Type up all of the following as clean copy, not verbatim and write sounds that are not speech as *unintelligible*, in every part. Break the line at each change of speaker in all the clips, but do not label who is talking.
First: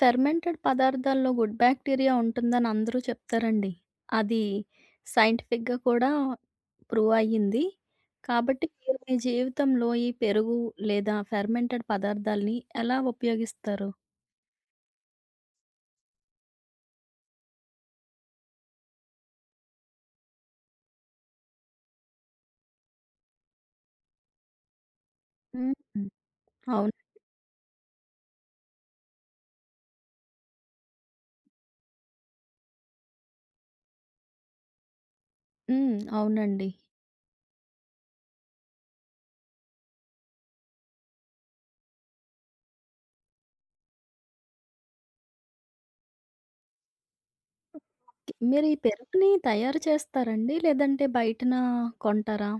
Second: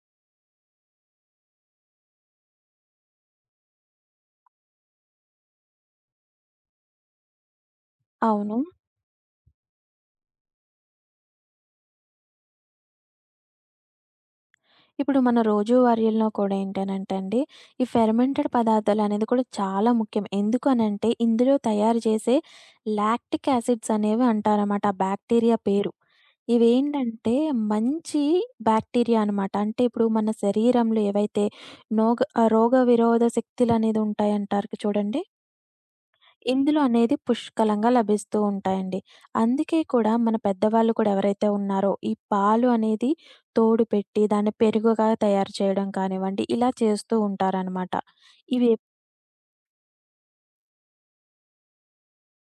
Fermented పదార్థాల్లో good bacteria ఉంటుందని అందరూ చెప్తారండి. అది సైంటిఫిక్‌గా కూడా ప్రూవ్ అయ్యింది.
అవును.
కాబట్టి మీరు మీ జీవితంలో ఈ పెరుగు లేదా ఫెర్మెంటెడ్ పదార్థాల్ని ఎలా ఉపయోగిస్తారు?
ఇప్పుడు మన రోజువారీల్లో కూడా ఏంటనంటే అండి, ఈ ఫెర్మెంటెడ్ పదార్థాలనేది కూడా చాలా ముఖ్యం. ఎందుకు అనంటే, ఇందులో తయారు చేసే లాక్టిక్ యాసిడ్స్ అనేవి అంటారనమాట. ఆ బ్యాక్టీరియా పేరు.
హ్మ్. అవును.
ఇవేంటంటే మంచి బ్యాక్టీరియా అనమాట. అంటే ఇప్పుడు మన శరీరంలో ఏవైతే రోగ విరోధ శక్తులనేది ఉంటాయంటారు చూడండి.
హ్మ్. అవునండి.
ఇందులో అనేది పుష్కలంగా లభిస్తూ ఉంటాయండి. అందుకే కూడా మన పెద్దవాళ్ళు కూడా ఎవరైతే ఉన్నారో, ఈ పాలు అనేది తోడు పెట్టి దాన్ని పెరుగుగా తయారు చేయడం కానివ్వండి, ఇలా చేస్తూ ఉంటారనమాట.
మీరు
ఇవి
ఈ పెరుగుని తయారు చేస్తారండి? లేదంటే బయటన కొంటారా?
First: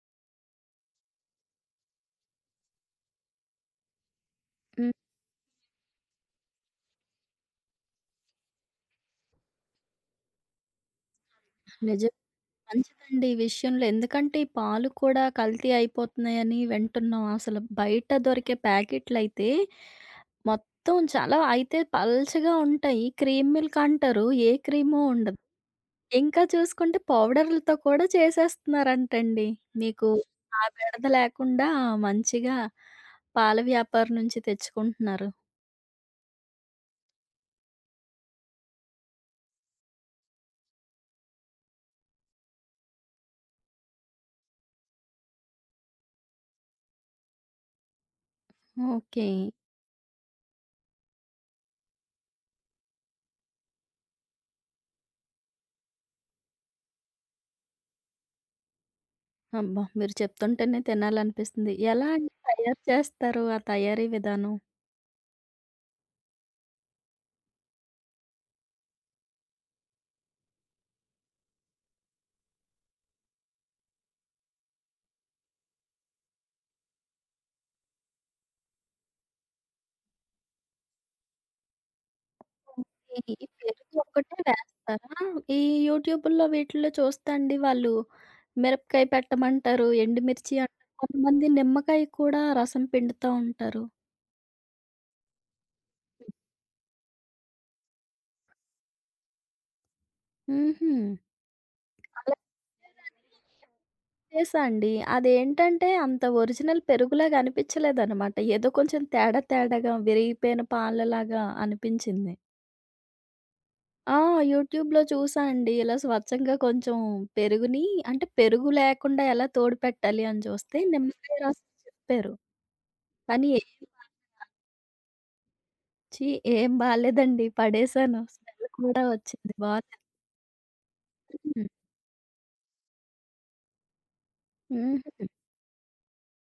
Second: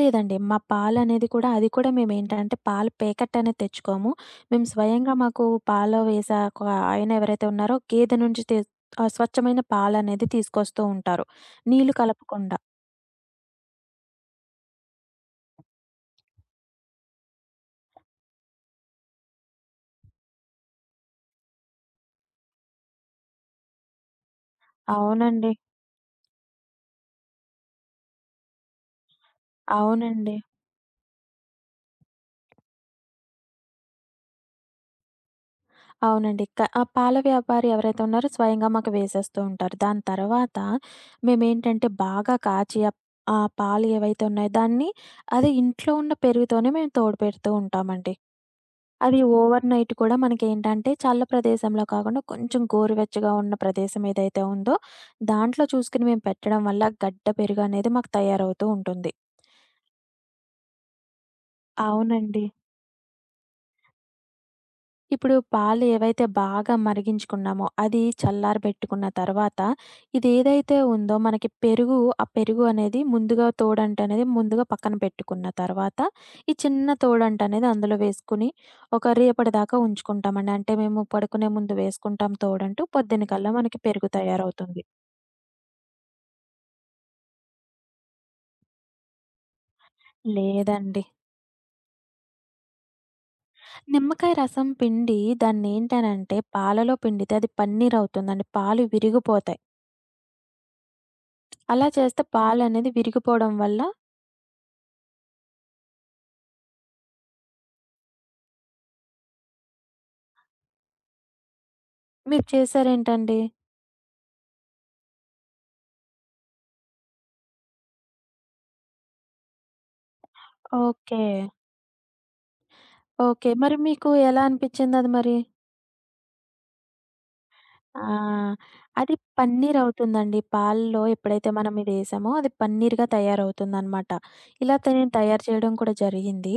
లేదండి. మా పాలనేది కూడా అది కూడా మేమేంటంటే పాల ప్యాకెట్ అనేది తెచ్చుకోము. మేము
హ్మ్.
స్వయంగా మాకు పాలు వేసే ఒక ఆయన ఎవరైతే ఉన్నారో గేదె నుంచి తె ఆహ్, స్వచ్ఛమైన పాలనేది తీసుకొస్తూ ఉంటారు. నీళ్లు
నిజ
కలపకుండా.
మంచిదండి ఈ విషయంలో. ఎందుకంటే, ఈ పాలు కూడా కల్తీ అయిపోతున్నాయని వింటున్నాం. అసలు బయట దొరికే ప్యాకెట్లయితే మొత్తం చాలా అయితే పల్చగా ఉంటాయి. క్రీమ్ మిల్క్ అంటారు. ఏ క్రీమో ఉండదు.
అవునండి.
ఇంకా చూసుకుంటే పౌడర్‌లతో కూడా చేసేస్తున్నారంటండి. మీకు
అవునండి.
ఆ బెడద లేకుండా మంచిగా పాల వ్యాపారి నుంచి తెచ్చుకుంటున్నారు.
అవునండి. ఆ పాల వ్యాపారి ఎవరైతే ఉన్నారో స్వయంగా మాకు వేసేస్తూ ఉంటారు. దాని తర్వాత మేమేంటంటే బాగా కాచి, ఆ పాలు ఏవైతే ఉన్నాయో దాన్ని అదే ఇంట్లో ఉన్న పెరుగుతోనే మేము తోడు పెడుతూ ఉంటామండి. అది
ఓకే.
ఓవర్ నైట్ కూడా మనకేంటంటే చల్ల ప్రదేశంలో కాకుండా కొంచెం గోరువెచ్చగా ఉన్న ప్రదేశం ఏదైతే ఉందో దాంట్లో చూసుకొని మేము పెట్టడం వల్ల గడ్డ పెరుగనేది మాకు తయారవుతూ ఉంటుంది.
అబ్బా! మీరు చెప్తుంటేనే తినాలనిపిస్తుంది. ఎలా అండి
అవునండి.
తయారు చేస్తారు? ఆ తయారీ విధానం?
ఇప్పుడు పాలు ఏవైతే బాగా మరిగించుకున్నామో, అది చల్లారబెట్టుకున్న తర్వాత, ఇదేదైతే ఉందో మనకి పెరుగు, ఆ పెరుగు అనేది ముందుగా తోడంట అనేది ముందుగా పక్కన పెట్టుకున్న తర్వాత, ఈ చిన్న తోడంట అనేది అందులో వేసుకొని, ఒక రేపటిదాకా ఉంచుకుంటామండి. అంటే మేము పడుకునే ముందు వేసుకుంటాం తోడంటూ,
ఈ
పొద్దునకల్లా మనకి
పెరుగు
పెరుగు
ఒక్కటే
తయారవుతుంది.
వేస్తారా? ఈ యూట్యూబుల్లో వీటిల్లో చూస్తా అండి వాళ్ళు మిరపకాయ పెట్టమంటారు, ఎండుమిర్చి అంటారు,
లేదండి.
కొంతమంది నిమ్మకాయ కూడా రసం పిండుతా ఉంటారు.
నిమ్మకాయ రసం పిండి దాన్నేంటనంటే, పాలలో పిండితే అది పన్నీరవుతుందండి. పాలు విరిగిపోతాయి.
హుహు.
అలా చేస్తే
అలా
పాలనేది
*unintelligible*
విరిగిపోవడం వల్ల
చేశా అండి. అదేంటంటే అంత ఒరిజినల్ పెరుగులాగా అనిపించలేదనమాట. ఏదో కొంచెం తేడా తేడాగా విరిగిపోయిన పాలలాగా అనిపించింది.
మీరు చేసారేంటండి?
ఆ! యూట్యూబ్‌లో చూసా అండి. ఇలా స్వచ్ఛంగా కొంచెం పెరుగుని అంటే పెరుగు లేకుండా ఎలా తోడు పెట్టాలి అని చూస్తే
ఓకే.
నిమ్మకాయ రసం చెప్పారు. కానీ
ఓకే. మరి మీకు ఎలా అనిపిచ్చిందది మరి?
ఛీ! ఏం బాలేదండి.
ఆ!
పడేసాను. స్మెల్ కూడా
అది
వచ్చింది. బాలేదు.
పన్నీరవుతుందండి. పాల్లో ఎప్పుడైతే
హ్మ్.
మనం ఇదేసామో అది పన్నీర్‌గా తయారవుతుందనమాట. ఇలా త నేను
హుహు.
తయారు చేయడం కూడా జరిగింది.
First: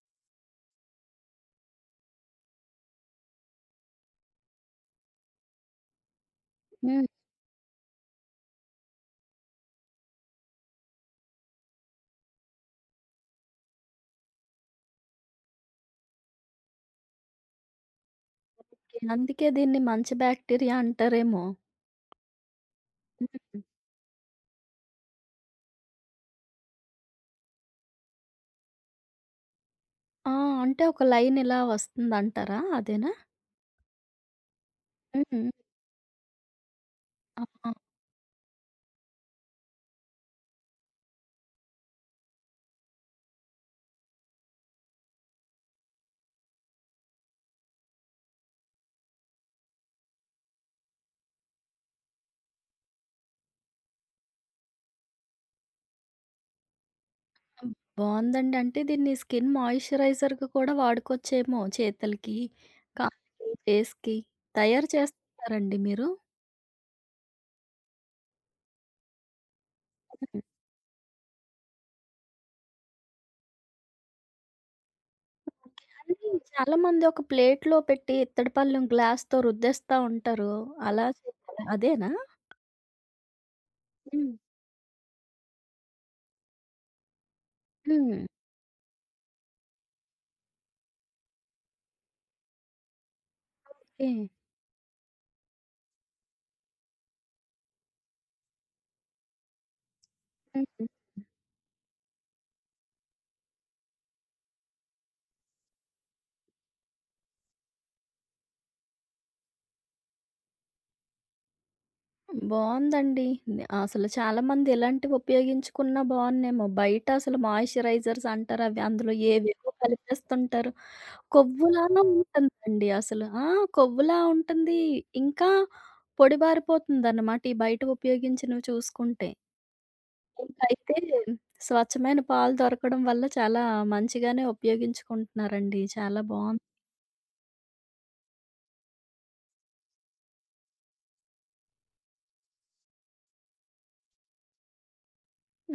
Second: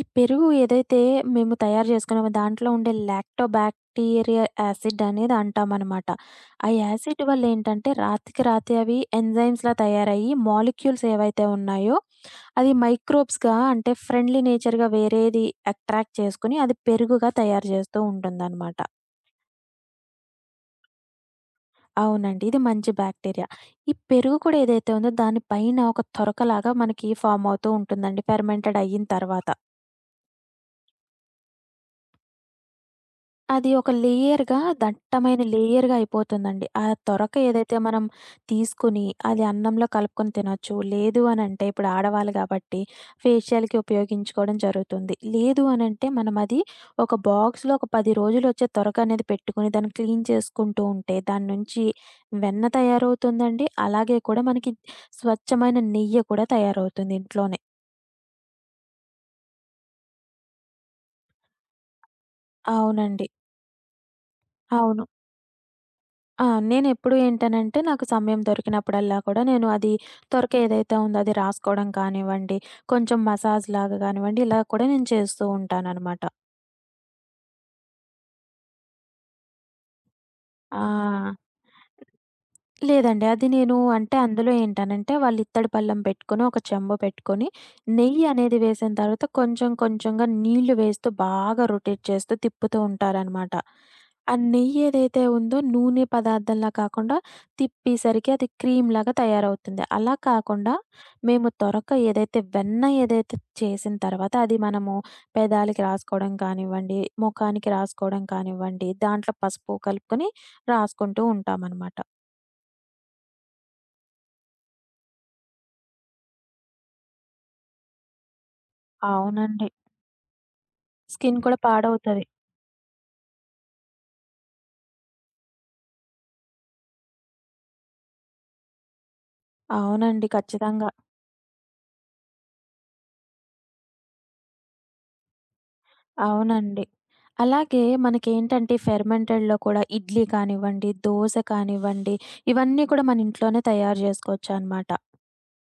ఈ పెరుగు ఏదైతే మేము తయారు చేసుకున్నామో దాంట్లో ఉండే లాక్టోబాక్టీరియా యాసిడ్ అనేది అంటామనమాట. ఆ
హ్మ్.
యాసిడ్ వల్లేంటంటే రాతికి రాతి అవి ఎంజైమ్స్‌లా తయారయ్యి మాలిక్యూల్స్ ఏవైతే ఉన్నాయో అది మైక్రోబ్స్‌గా అంటే ఫ్రెండ్లీ నేచర్‌గా వేరేది అట్రాక్ట్ చేసుకొని అది పెరుగుగా తయారు చేస్తూ ఉంటుందనమాట.
అందుకే దీన్ని మంచి బ్యాక్టీరియా అంటారేమో!
అవునండి. ఇది మంచి బ్యాక్టీరియా.
హ్మ్.
ఈ పెరుగు కూడా ఏదైతే ఉందో దాని పైన ఒక తొరకలాగా మనకి ఫార్మ్ అవుతూ ఉంటుందండి ఫెర్మెంటెడ్ అయిన తర్వాత.
ఆ! అంటే ఒక లైన్ ఇలా వస్తుందంటారా అదేనా?
అది ఒక లేయర్‌గా దట్టమైన
హ్మ్.
లేయర్‌గా అయిపోతుందండి. ఆ తొరక
ఆ!
ఏదైతే మనం తీసుకొని అది అన్నంలో కలుపుకొని తినొచ్చు. లేదు అనంటే ఇప్పుడు ఆడవాళ్ళు కాబట్టి ఫేషియల్‌కి ఉపయోగించుకోవడం జరుగుతుంది. లేదు అనంటే మనం అది ఒక బాక్స్‌లో ఒక 10 రోజులొచ్చే తొరక అనేది పెట్టుకొని దాన్ని క్లీన్ చేసుకుంటూ ఉంటే దాని నుంచి వెన్న తయారవుతుందండి. అలాగే కూడా మనకి స్వచ్ఛమైన నెయ్యి కూడా తయారవుతుంది ఇంట్లోనే.
బావుందండి. అంటే దీన్ని స్కిన్ మాయిశ్చరైజర్‌గా కూడా వాడుకోవచ్చేమో చేతులకి,
అవునండి.
కాళ్ళకి, ఫేస్‌కి తయారు
అవును.
చేస్తారండి మీరు?
ఆ! నేనెప్పుడు ఏంటనంటే, నాకు సమయం దొరికినప్పుడల్లా కూడా నేను అది
హ్మ్.
త్వరక ఏదైతే ఉందో అది రాసుకోవడం కానివ్వండి, కొంచెం మసాజ్ లాగా కానివ్వండి, ఇలా కూడా నేను చేస్తూ ఉంటాననమాట.
అంటే చాలామంది ఒక ప్లేట్‌లో పెట్టి ఇత్తడి పళ్ళెం గ్లాస్‌తో రుద్దేస్తా ఉంటారు.
ఆ!
అలా చేయాలా? అదేనా?
లేదండి. అది నేను అంటే
హ్మ్.
అందులో ఏంటనంటే వాళ్ళు ఇత్తడి పళ్ళెం పెట్టుకొని, ఒక చెంబు పెట్టుకొని,
హ్మ్.
నెయ్యి అనేది వేసిన తర్వాత కొంచెం కొంచెంగా నీళ్లు వేస్తూ బాగా రొటేట్ చేస్తూ తిప్పుతూ ఉంటారనమాట.
ఓకే.
ఆ నెయ్యి ఏదైతే ఉందో నూనె పదార్థంలా కాకుండా తిప్పేసరికి అది క్రీమ్‌లాగా తయారవుతుంది. అలా కాకుండా
హ్మ్.
మేము తొరక ఏదైతే వెన్న ఏదైతే చేసిన తర్వాత అది మనము పెదాలకి రాసుకోవడం కానివ్వండి, ముఖానికి రాసుకోవడం కానివ్వండి, దాంట్లో పసుపు కలుపుకొని రాసుకుంటూ ఉంటామనమాట.
బావుందండి. అసలు చాలామంది ఇలాంటివి ఉపయోగించుకున్నా బావున్నేమో. బయట అసలు మాయిశ్చరైజర్స్ అంటారు అవి అందులో
అవునండి.
ఏవేవో కలిపేస్తుంటారు.
స్కిన్ కూడా
కొవ్వులాగా
పాడవుతది.
ఉంటుందండి అసలు. ఆ! కొవ్వులా ఉంటుంది. ఇంకా పొడిబారిపోతుందన్నమాట ఈ బయట ఉపయోగించినవి చూసుకుంటే.
అవునండి. ఖచ్చితంగా.
ఇంకైతే స్వచ్ఛమైన పాలు దొరకడం వల్ల చాలా మంచిగానే ఉపయోగించుకుంటున్నారండి. చాలా బావుంది.
అవునండి. అలాగే మనకేంటంటే ఫెర్మెంటెడ్‌లో కూడా ఇడ్లీ కానివ్వండి, దోస కానివ్వండి, ఇవన్నీ కూడా మన ఇంట్లోనే తయారు జేసుకోవచ్చనమాట.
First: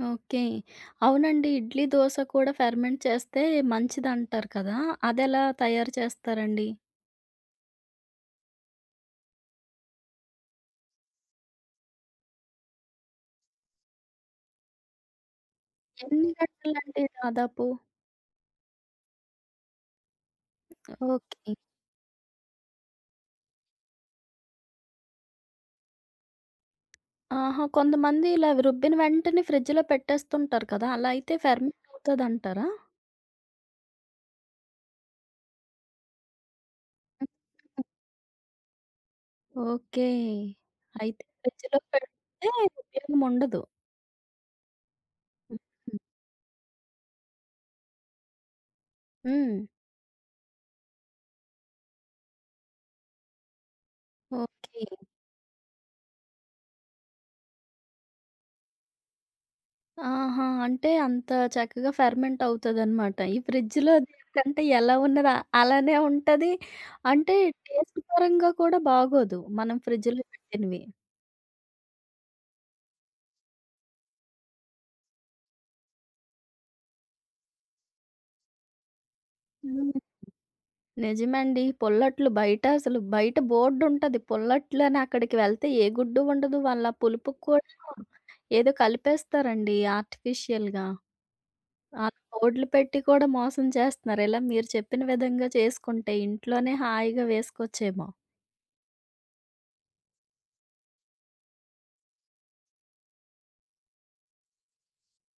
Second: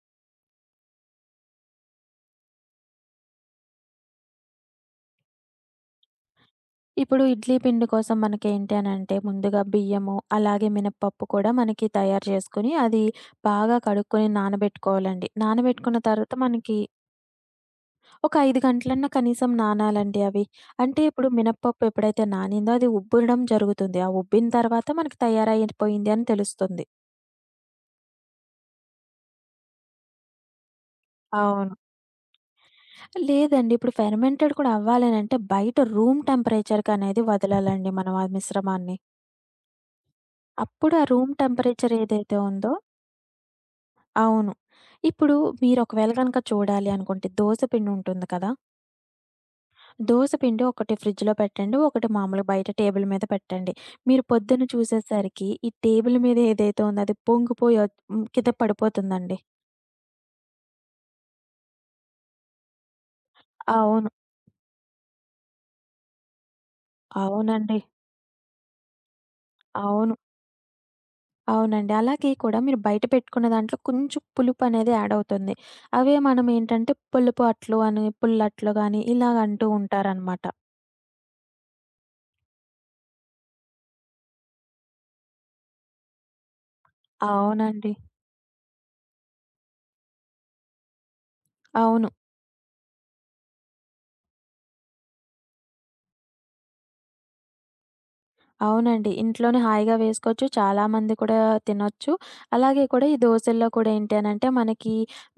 ఓకే. అవునండి. ఇడ్లీ, దోస కూడా ఫెర్మెంట్ చేస్తే మంచిదంటారు కదా! అదెలా తయారు చేస్తారండి?
ఇప్పుడు ఇడ్లీ పిండి కోసం మనకేంటి అనంటే ముందుగా బియ్యము, అలాగే మినపప్పు కూడా మనకి తయారు జేసుకొని, అది బాగా కడుక్కొని నానబెట్టుకోవాలండి. నానబెట్టుకున్న
ఎన్ని
తర్వాత మనకి
గంటలండి దాదాపు?
ఒక 5 గంటలన్నా కనీసం నానాలండి అవి. అంటే ఇప్పుడు
ఓకే.
మినపప్పు ఎప్పుడైతే నానిందో అది ఉబ్బడం జరుగుతుంది. ఆ ఉబ్బిన తర్వాత మనకి తయారైపోయింది అని తెలుస్తుంది.
ఆహా! కొంతమంది ఇలా రుబ్బిన వెంటనే ఫ్రిడ్జ్‌లో పెట్టేస్తుంటారు కదా! అలా అయితే
అవును.
ఫెర్మెంట్ అవుతదంటారా?
లేదండి. ఇప్పుడు ఫెర్మెంటెడ్ కూడా అవ్వాలనంటే బయట రూమ్ టెంపరేచర్‌కనేది
హ్మ్.
వదలాలండి మనం ఆ మిశ్రమాన్ని.
ఓకే.
అప్పుడు ఆ
అయితే
రూమ్
ఫ్రిడ్జ్‌లో
టెంపరేచర్ ఏదైతే
పెడితే
ఉందో
ఉపయోగం ఉండదు.
అవును. ఇప్పుడు మీరు
హుహు.
ఒకవేళ గనక చూడాలి అనుకుంటే దోస పిండి ఉంటుంది కదా!
హ్మ్.
దోస పిండి ఒకటి ఫ్రిడ్జ్‌లో పెట్టండి. ఒకటి మామూలుగా బయట టేబుల్ మీద పెట్టండి. మీరు పొద్దున
ఓకే.
చూసేసరికి ఈ టేబుల్ మీద ఏదైతే ఉందో అది పొంగిపోయి కింద పడిపోతుందండి.
ఆహా! అంటే అంత చక్కగా ఫెర్మెంట్ అవుతదనమాట. ఈ ఫ్రిడ్జ్‌లో
అవును.
దేనికంటే ఎలా ఉన్నదో అలానే ఉంటది. అంటే
అవునండి.
టేస్ట్ పరంగా కూడా బాగోదు. మనం
అవును.
ఫ్రిడ్జ్‌లో పెట్టినవి.
అవునండి. అలాగే కూడా మీరు బయట పెట్టుకున్న దాంట్లో కొంచెం పులుపనేది యాడ్ అవుతుంది. అవే మనం ఏంటంటే పులుపు అట్లు అని, పుల్లట్లు గాని ఇలాగ అంటూ ఉంటారనమాట.
నిజమండి. పొల్లట్లు బయట అసలు బయట బోర్డుంటది. పొల్లట్లని అక్కడికి వెళ్తే ఏ గుడ్డు ఉండదు. వాళ్ళ పులుపుకి కూడా
అవునండి.
ఏదో కలిపేస్తారండి ఆర్టిఫిషియల్‌గా.
అవును.
అలా బోర్డులు పెట్టి కూడా మోసం చేస్తున్నారు. ఇలా మీరు చెప్పిన విధంగా చేసుకుంటే ఇంట్లోనే హాయిగా వేసుకోవచ్చేమో.
అవునండి. ఇంట్లోనే హాయిగా వేసుకోవచ్చు. చాలామంది కూడా తినొచ్చు. అలాగే కూడా ఈ దోసల్లో కూడా ఏంటి అనంటే, మనకి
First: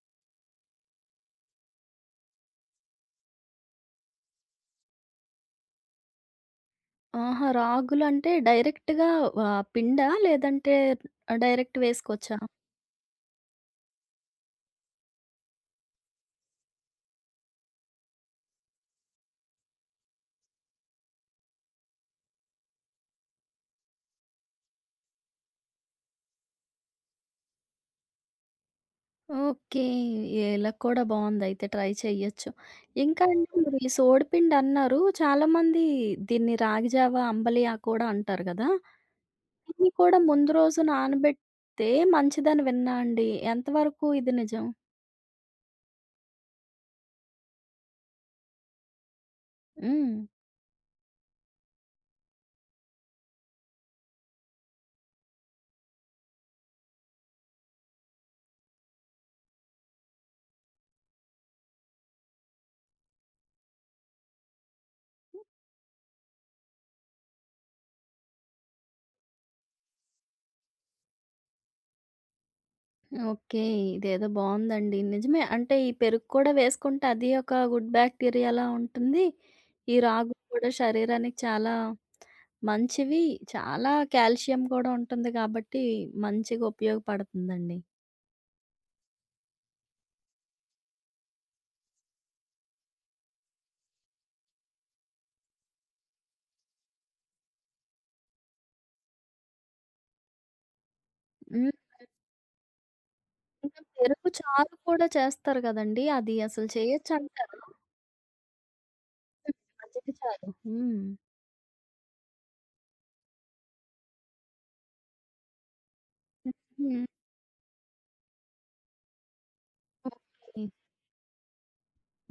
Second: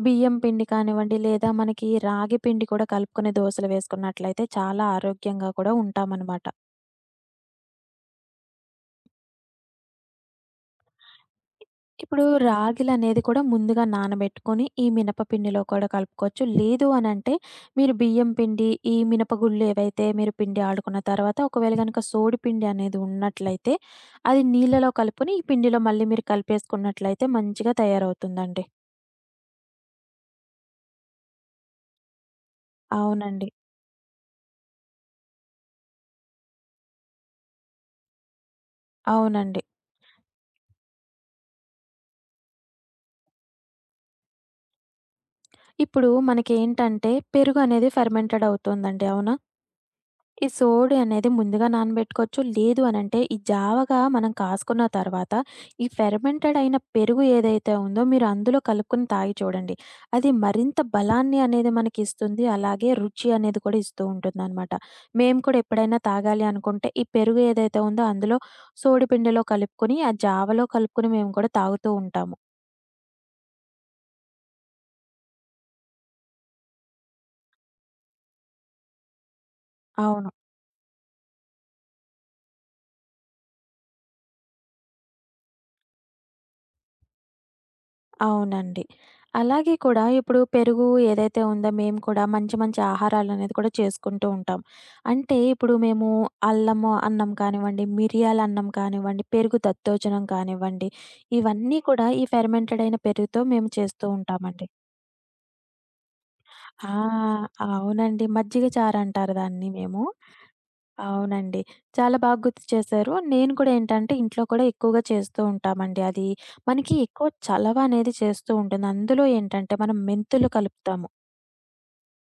బియ్యం పిండి కానివ్వండి, లేదా మనకి రాగి పిండి కూడా కలుపుకొని దోసలు వేసుకున్నట్లయితే చాలా ఆరోగ్యంగా కూడా ఉంటామనమాట.
ఆహా! రాగులంటే డైరెక్ట్‌గా పిండా? లేదంటే డైరెక్ట్
ఇప్పుడు
వేసుకోవచ్చా?
రాగిలనేది కూడా ముందుగా నానబెట్టుకొని, ఈ మినపపిండిలో కూడా కలుపుకోవచ్చు. లేదు అనంటే, మీరు బియ్యం పిండి, ఈ మినపగుళ్ళు ఏవైతే మీరు పిండి ఆడుకున్న తర్వాత, ఒకవేళ గనక సోడిపిండి అనేది ఉన్నట్లయితే, అది నీళ్ళలో కలుపుకొని, ఈ పిండిలో మళ్ళీ మీరు కలిపేసుకున్నట్లయితే మంచిగా తయారవుతుందండి.
ఓకే. ఇలా కూడా బావుందయితే ట్రై చెయ్యొచ్చు. ఇంకా అండి
అవునండి.
మీరు ఈ సోడిపిండన్నారు. చాలామంది దీన్ని రాగి జావ, అంబలియా కూడా అంటారు గదా!
అవునండి.
ఇవి కూడా ముందు రోజు నానబెడితే మంచిదని విన్నా అండి. ఎంతవరకు ఇది నిజం?
ఇప్పుడు మనకేంటంటే, పెరుగు అనేది ఫెర్మెంటెడ్ అవుతుందండి. అవునా?
హ్మ్.
ఈ సోడి అనేది ముందుగా నానబెట్టుకోవచ్చు. లేదు అనంటే ఈ జావగా మనం కాసుకున్న తర్వాత, ఈ ఫెర్మెంటెడ్ అయిన పెరుగు ఏదైతే ఉందో మీరు అందులో కలుపుకొని తాగి చూడండి. అది మరింత బలాన్ని అనేది మనకిస్తుంది. అలాగే రుచి అనేది కూడా ఇస్తూ ఉంటుందనమాట. మేము కూడా ఎప్పుడైనా తాగాలి అనుకుంటే ఈ పెరుగు ఏదైతే ఉందో అందులో సోడి పిండిలో కలుపుకొని, ఆ జావలో కలుపుకొని మేము కూడా తాగుతూ ఉంటాము.
ఓకే. ఇదేదో బావుందండి. నిజమే. అంటే ఈ పెరుగు కూడా వేసుకుంటే అది ఒక గుడ్ బ్యాక్టీరియాలా ఉంటుంది. ఈ
అవును.
రాగులు కూడా శరీరానికి చాలా మంచివి. చాలా కాల్షియం కూడా ఉంటుంది గాబట్టి, మంచిగా ఉపయోగపడుతుందండి.
అవునండి. అలాగే కూడా ఇప్పుడు పెరుగు ఏదైతే ఉందో మేము కూడా మంచి మంచి ఆహారాలనేది కూడా చేసుకుంటూ ఉంటాం. అంటే ఇప్పుడు మేము అల్లము అన్నం కానివ్వండి, మిరియాల అన్నం కానివ్వండి, పెరుగు దద్దోజనం కానివ్వండి,
హ్మ్.
ఇవన్నీ కూడా ఈ ఫెర్మెంటెడ్ అయిన పెరుగుతో మేము
ఇంకా
చేస్తూ
పెరుగు
ఉంటామండి.
చారు కూడా చేస్తారు గదండీ! అది అసలు
ఆ!
చేయొచ్చంటారా?
అవునండి. మజ్జిగ చారంటారు
హ్మ్.
దాన్ని మేము.
మజ్జిగ చారు. హ్మ్.
అవునండి. చాలా బాగా గుర్తు చేశారు. నేను కూడా ఏంటంటే ఇంట్లో కూడా ఎక్కువగా చేస్తూ ఉంటామండి. అది మనకి
హుహు.
ఎక్కువ చలవ అనేది చేస్తూ ఉంటుంది. అందులో ఏంటంటే మనం మెంతులు
ఓకే.
కలుపుతాము.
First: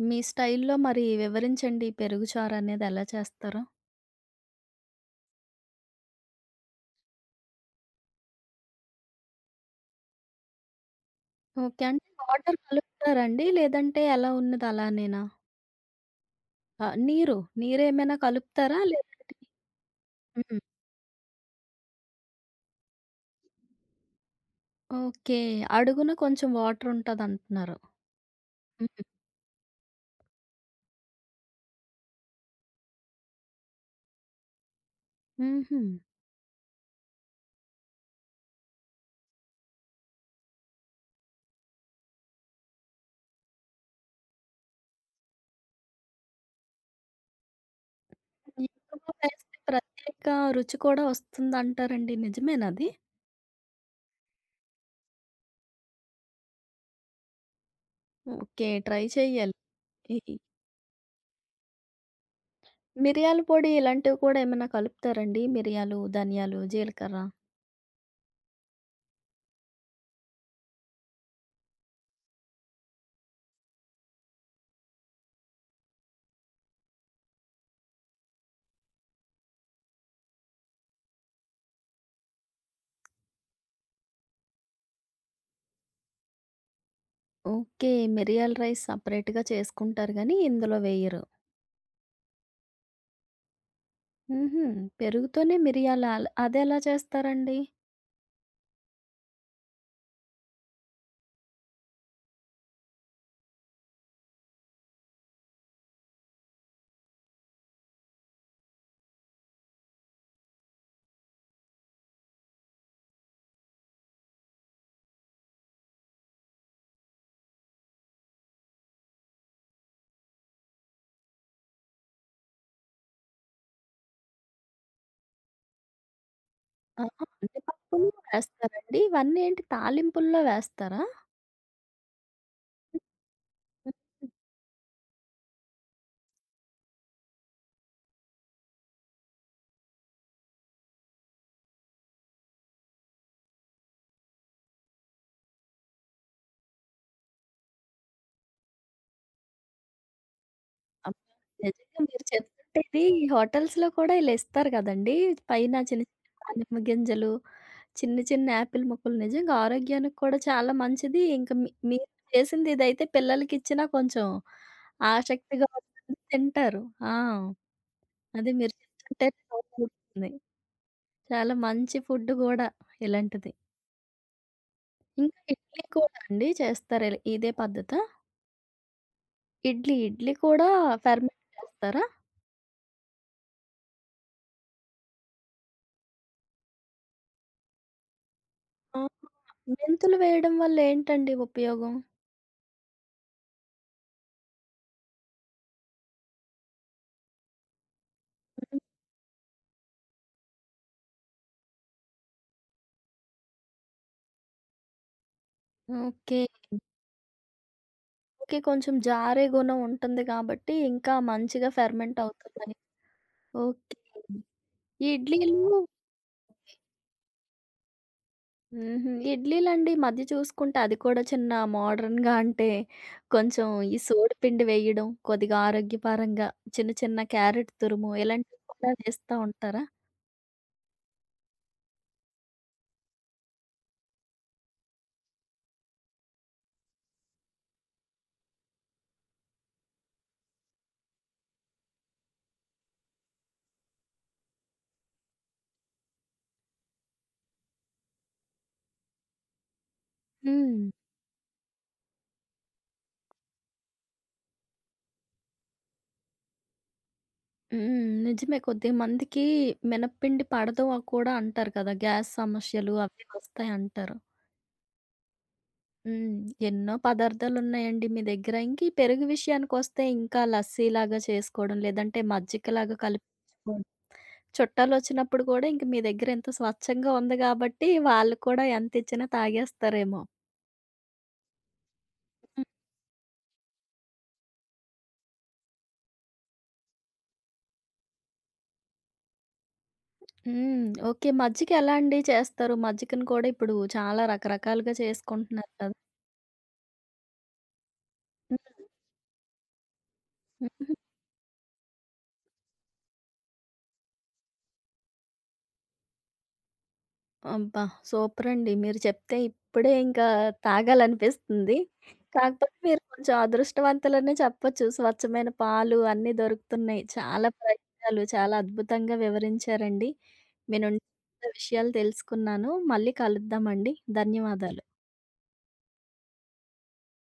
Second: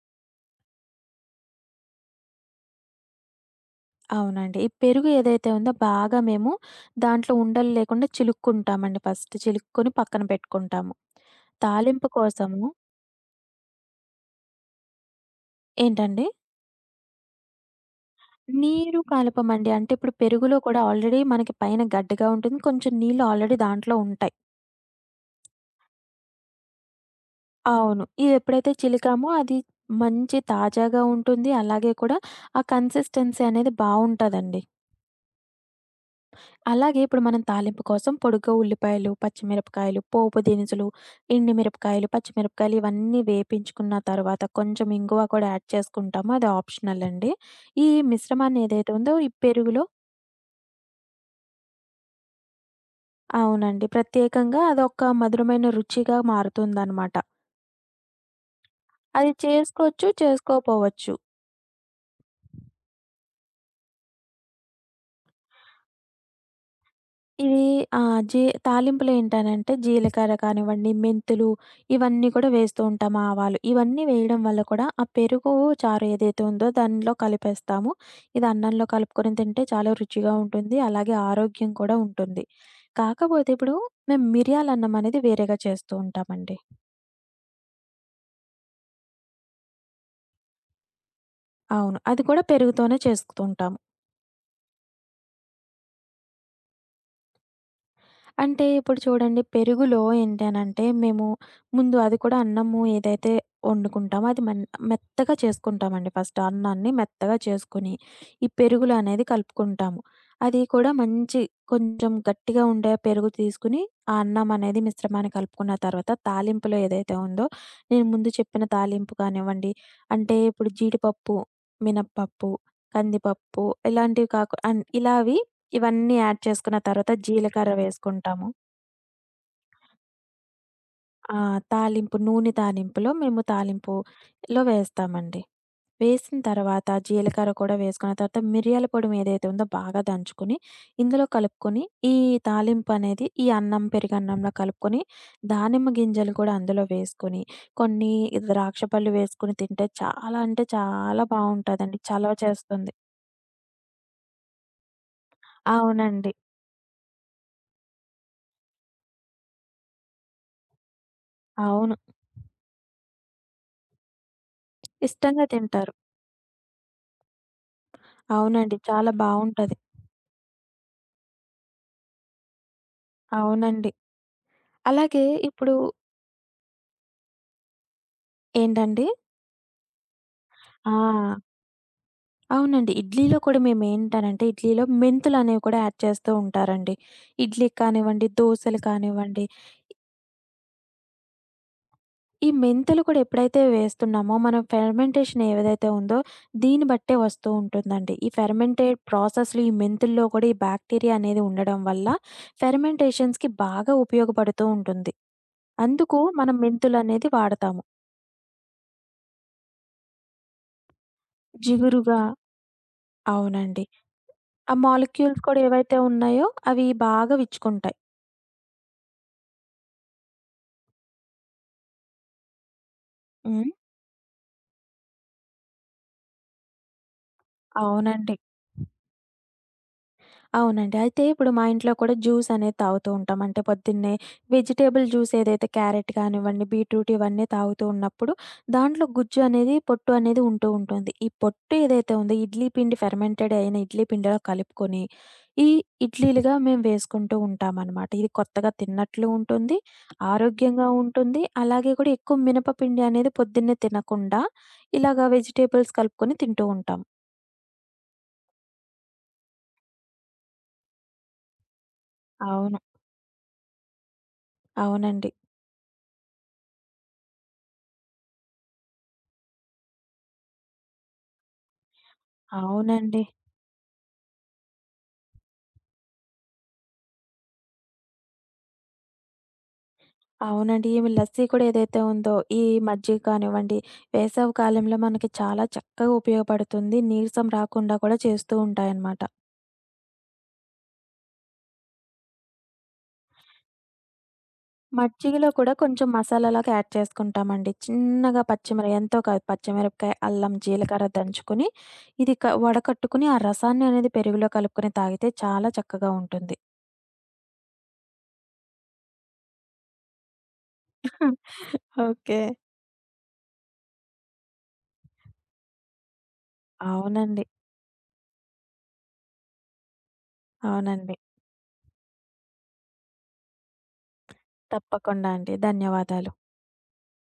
మీ స్టైల్‌లో మరి వివరించండి ఈ పెరుగు చారనేది ఎలా చేస్తారో?
అవునండి. ఈ పెరుగు ఏదైతే ఉందో బాగా మేము దాంట్లో ఉండలు లేకుండా చిలుక్కుంటామండి ఫస్ట్. చిలుక్కొని పక్కన పెట్టుకుంటాము.
ఓకే. అంటే
తాలింపు
వాటర్
కోసము
కలుపుతారండి? లేదంటే ఎలా ఉన్నది అలానేనా?
ఏంటండి?
ఆ! నీరు. నీరేమైనా కలుపుతారా?
నీరు
లేదంటే
కలపమండి. అంటే ఇప్పుడు పెరుగులో
హ్మ్.
కూడా ఆల్రెడీ మనకి పైన గడ్డగా ఉంటుంది. కొంచెం నీళ్ళు ఆల్రెడీ దాంట్లో ఉంటాయి.
ఓకే. అడుగున కొంచెం వాటరుంటదంటున్నారు.
అవును. ఇదెప్పుడైతే
హ్మ్.
చిలికామో అది మంచి తాజాగా ఉంటుంది. అలాగే కూడా ఆ కన్సిస్టెన్సీ అనేది బావుంటదండి.
హుహు.
అలాగే ఇప్పుడు మనం తాలింపు కోసం పొడుగ్గా ఉల్లిపాయలు, పచ్చిమిరపకాయలు, పోపు దినుసులు, ఎండు మిరపకాయలు, పచ్చిమిరపకాయలు ఇవన్నీ వేపించుకున్న తర్వాత కొంచెం ఇంగువ కూడా యాడ్ చేసుకుంటాము. అది ఆప్షనల్ అండి. ఈ మిశ్రమాన్ని ఏదైతే
ఎక్కువ
ఉందో ఈ
వేస్తే
పెరుగులో
ప్రత్యేక రుచి కూడా వస్తుందంటారండి. నిజమేనా అది?
అవునండి. ప్రత్యేకంగా అదొక మధురమైన రుచిగా మారుతుందనమాట.
ఓకే. ట్రై
అది
చేయాలి.
చేసుకోవచ్చు,
ఈ ఈ
చేసుకోపోవచ్చు.
మిరియాల పొడి ఇలాంటివి కూడా ఏమైనా కలుపుతారండి? మిరియాలు, ధనియాలు, జీలకర్ర?
ఇది ఆ! తాలింపులో ఏంటనంటే జీలకర్ర కానివ్వండి, మెంతులు ఇవన్నీ కూడా వేస్తూ ఉంటాం. ఆవాలు ఇవన్నీ వేయడం వల్ల కూడా ఆ పెరుగు చారు ఏదైతే ఉందో దానిలో కలిపేస్తాము. ఇది అన్నంలో కలుపుకొని తింటే చాలా రుచిగా ఉంటుంది. అలాగే ఆరోగ్యం కూడా ఉంటుంది. కాకపోతే ఇప్పుడు మేము మిరియాలన్నం అనేది వేరేగా చేస్తూ ఉంటామండి.
ఓకే. మిరియాల రైస్ సెపరేట్‌గా చేసుకుంటారు గానీ, ఇందులో వెయ్యరు.
అవును. అది కూడా పెరుగుతోనే చేస్తూ ఉంటాము.
హుహు. పెరుగుతోనే మిరియాలా? అదెలా చేస్తారండి?
అంటే ఇప్పుడు చూడండి పెరుగులో ఏంటి అనంటే మేము ముందు అది కూడా అన్నము ఏదైతే వండుకుంటామో అది మెత్తగా చేసుకుంటామండి. ఫస్ట్ అన్నాన్ని మెత్తగా చేసుకొని, ఈ పెరుగులు అనేది కలుపుకుంటాము. అది కూడా మంచి కొంచెం గట్టిగా ఉండే పెరుగు తీసుకొని, ఆ అన్నం అనేది మిశ్రమాన్ని కలుపుకున్న తర్వాత తాలింపులో ఏదైతే ఉందో, నేను ముందు చెప్పిన తాలింపు కానివ్వండి, అంటే ఇప్పుడు జీడిపప్పు, మినప్పప్పు, కందిపప్పు ఇలాంటివి కాకు అన్ ఇలావి ఇవన్నీ యాడ్ చేసుకున్న తర్వాత
ఆహా! అన్ని
జీలకర్ర
పప్పుల్లో
వేసుకుంటాము.
వేస్తారండి? ఇవన్నీ ఏంటి తాలింపుల్లో వేస్తారా?
ఆ! తాలింపు నూనె తాలింపులో మేము తాలింపులో వేస్తామండి. వేసిన తర్వాత జీలకర్ర కూడా వేసుకున్న తర్వాత మిరియాల పొడి ఏదైతే ఉందో బాగా దంచుకొని, ఇందులో కలుపుకొని ఈ తాలింపనేది ఈ అన్నం, పెరుగన్నంలో కలుపుకొని, దానిమ్మ గింజలు కూడా అందులో వేసుకొని, కొన్ని ద్రాక్ష పళ్ళు వేసుకొని తింటే చాలా అంటే చాలా
అబ్బా! నిజంగా
బావుంటదండి.
మీరు
చలవ
చెప్తుంటే
చేస్తుంది.
ఇది హోటల్స్‌లో కూడా ఇలా ఇస్తారు కదండీ! పైన చిన్న
అవునండి.
చిన్న దానిమ్మ గింజలు, చిన్న చిన్న యాపిల్ ముక్కలు నిజంగా ఆరోగ్యానికి కూడా చాలా మంచిది. ఇంకా మీ
అవును.
మీరు చేసింది ఇదైతే పిల్లలకిచ్చినా కొంచెం
ఇష్టంగా
ఆసక్తిగా
తింటారు.
ఉంటుంది తింటారు. ఆ! అదే మీరు
అవునండి. చాలా
చెప్తుంటే
బావుంటది.
నోరూరుతుంది. చాలా మంచి ఫుడ్ గూడా ఇలాంటిది.
అవునండి. అలాగే
ఇంకా
ఇప్పుడు
ఇడ్లీ కూడా అండి చేస్తారా? ఇదే పద్ధతా?
ఏంటండి?
ఇడ్లీ కూడా
ఆ!
ఫెర్మెంట్ చేస్తారా?
అవునండి. ఇడ్లీలో కూడా మేమేంటనంటే, ఇడ్లీలో మెంతులనేవి కూడా యాడ్ చేస్తూ ఉంటారండి. ఇడ్లీకి కానివ్వండి, దోసలు
ఆ!
కానివ్వండి,
మెంతులు వేయడం వల్ల ఏంటండి ఉపయోగం?
ఈ మెంతులు కూడా ఎప్పుడైతే వేస్తున్నామో, మనం ఫెర్మెంటేషన్ ఏదైతే ఉందో, దీన్ని బట్టే వస్తూ ఉంటుందండి. ఈ
హ్మ్.
ఫెర్మెంటెడ్ ప్రాసెస్‌లో ఈ మెంతుల్లో కూడా ఈ బ్యాక్టీరియా అనేది ఉండడం వల్ల, ఫెర్మెంటేషన్స్‌కి బాగా ఉపయోగపడుతూ ఉంటుంది. అందుకు
ఓకే.
మనం మెంతులనేది వాడతాము.
ఓకే. కొంచెం జారే గుణం ఉంటుంది కాబట్టి ఇంకా మంచిగా ఫెర్మెంట్
జిగురుగా
అవుతుందని.
అవునండి.
ఓకే. హ్మ్.
ఆ
ఈ
మాలిక్యూల్స్
ఇడ్లీలు
కూడా ఏవైతే ఉన్నాయో అవి బాగా విచ్చుకుంటాయి.
హుహు. ఇడ్లీలండి ఈ మధ్య చూసుకుంటే అది కూడా చిన్న మోడర్న్‌గా అంటే కొంచెం
హ్మ్.
ఈ సోడి పిండి వేయడం, కొద్దిగా ఆరోగ్యపరంగా చిన్న చిన్న క్యారెట్ తురుము
అవునండి.
ఇలాంటివి కూడా వేస్తా ఉంటారా?
అవునండి. అయితే ఇప్పుడు మా ఇంట్లో కూడా జ్యూస్ అనేది తాగుతూ ఉంటాం. అంటే పొద్దున్నే వెజిటబుల్ జ్యూస్ ఏదైతే క్యారెట్ కానివ్వండి, బీట్రూట్ ఇవన్నీ తాగుతూ ఉన్నప్పుడు దాంట్లో గుజ్జు అనేది, పొట్టు అనేది ఉంటూ ఉంటుంది. ఈ పొట్టు ఏదైతే ఉందో ఇడ్లీ పిండి ఫెర్మెంటెడ్ అయిన ఇడ్లీ పిండిలో కలుపుకొని ఈ ఇడ్లీలుగా మేము వేసుకుంటూ ఉంటామనమాట. ఇది కొత్తగా తిన్నట్లు ఉంటుంది.
హ్మ్.
ఆరోగ్యంగా ఉంటుంది. అలాగే కూడా ఎక్కువ మినపపిండి అనేది పొద్దున్నే తినకుండా ఇలాగ వెజిటబుల్స్ కలుపుకొని తింటూ ఉంటాం.
హ్మ్. నిజమే కొద్దిమందికి మినపపిండి పడదు కూడా అంటారు కదా! గ్యాస్
అవును.
సమస్యలు అవి వస్తాయంటారు.
అవునండి.
హ్మ్. ఎన్నో పదార్థాలున్నాయండి మీ దగ్గర. ఇంక ఈ పెరుగు విషయానికొస్తే ఇంకా లస్సీలాగా చేసుకోవడం, లేదంటే మజ్జికలాగా
అవునండి.
కలిపించుకోవడం. చుట్టాలొచ్చినప్పుడు కూడా ఇంక మీ దగ్గర ఇంత స్వచ్ఛంగా ఉంది గాబట్టి వాళ్ళు కూడా ఎంతిచ్చినా తాగేస్తారేమో.
అవునండి. ఈ లస్సీ కూడా ఏదైతే ఉందో, ఈ
హ్మ్.
మజ్జిగ కానివ్వండి, వేసవి కాలంలో మనకి చాలా చక్కగా ఉపయోగపడుతుంది. నీరసం రాకుండా కూడా చేస్తూ ఉంటాయన్నమాట.
హ్మ్. ఓకే. మజ్జిక ఎలా అండి చేస్తారు? మజ్జికను కూడా ఇప్పుడు చాలా రకరకాలుగా
మజ్జిగలో
చేసుకుంటున్నారు
కూడా
కదా!
కొంచెం మసాలాలాగా యాడ్ చేసుకుంటామండి. చిన్నగా
హ్మ్.
పచ్చిమిర ఎంతో కాదు పచ్చిమిరపకాయ, అల్లం,
హ్మ్.
జీలకర్ర దంచుకొని, ఇది వడకట్టుకుని ఆ రసాన్ని అనేది పెరుగులో కలుపుకొని తాగితే చాలా చక్కగా ఉంటుంది.
అబ్బా! సూపరండి. మీరు చెప్తే ఇప్పుడే ఇంకా
*laughs*
తాగాలనిపిస్తుంది.
ఓకే.
కాకపోతే మీరు కొంచెం అదృష్టవంతులనే చెప్పొచ్చు. స్వచ్ఛమైన పాలు అన్నీ దొరుకుతున్నాయి.
అవునండి.
చాలా ప్రయత్నాలు చాలా అద్భుతంగా వివరించారండి. మీ నుండి
అవునండి.
విషయాలు తెలుసుకున్నాను. మళ్ళీ కలుద్దామండి. ధన్యవాదాలు.
తప్పకుండా అండి. ధన్యవాదాలు.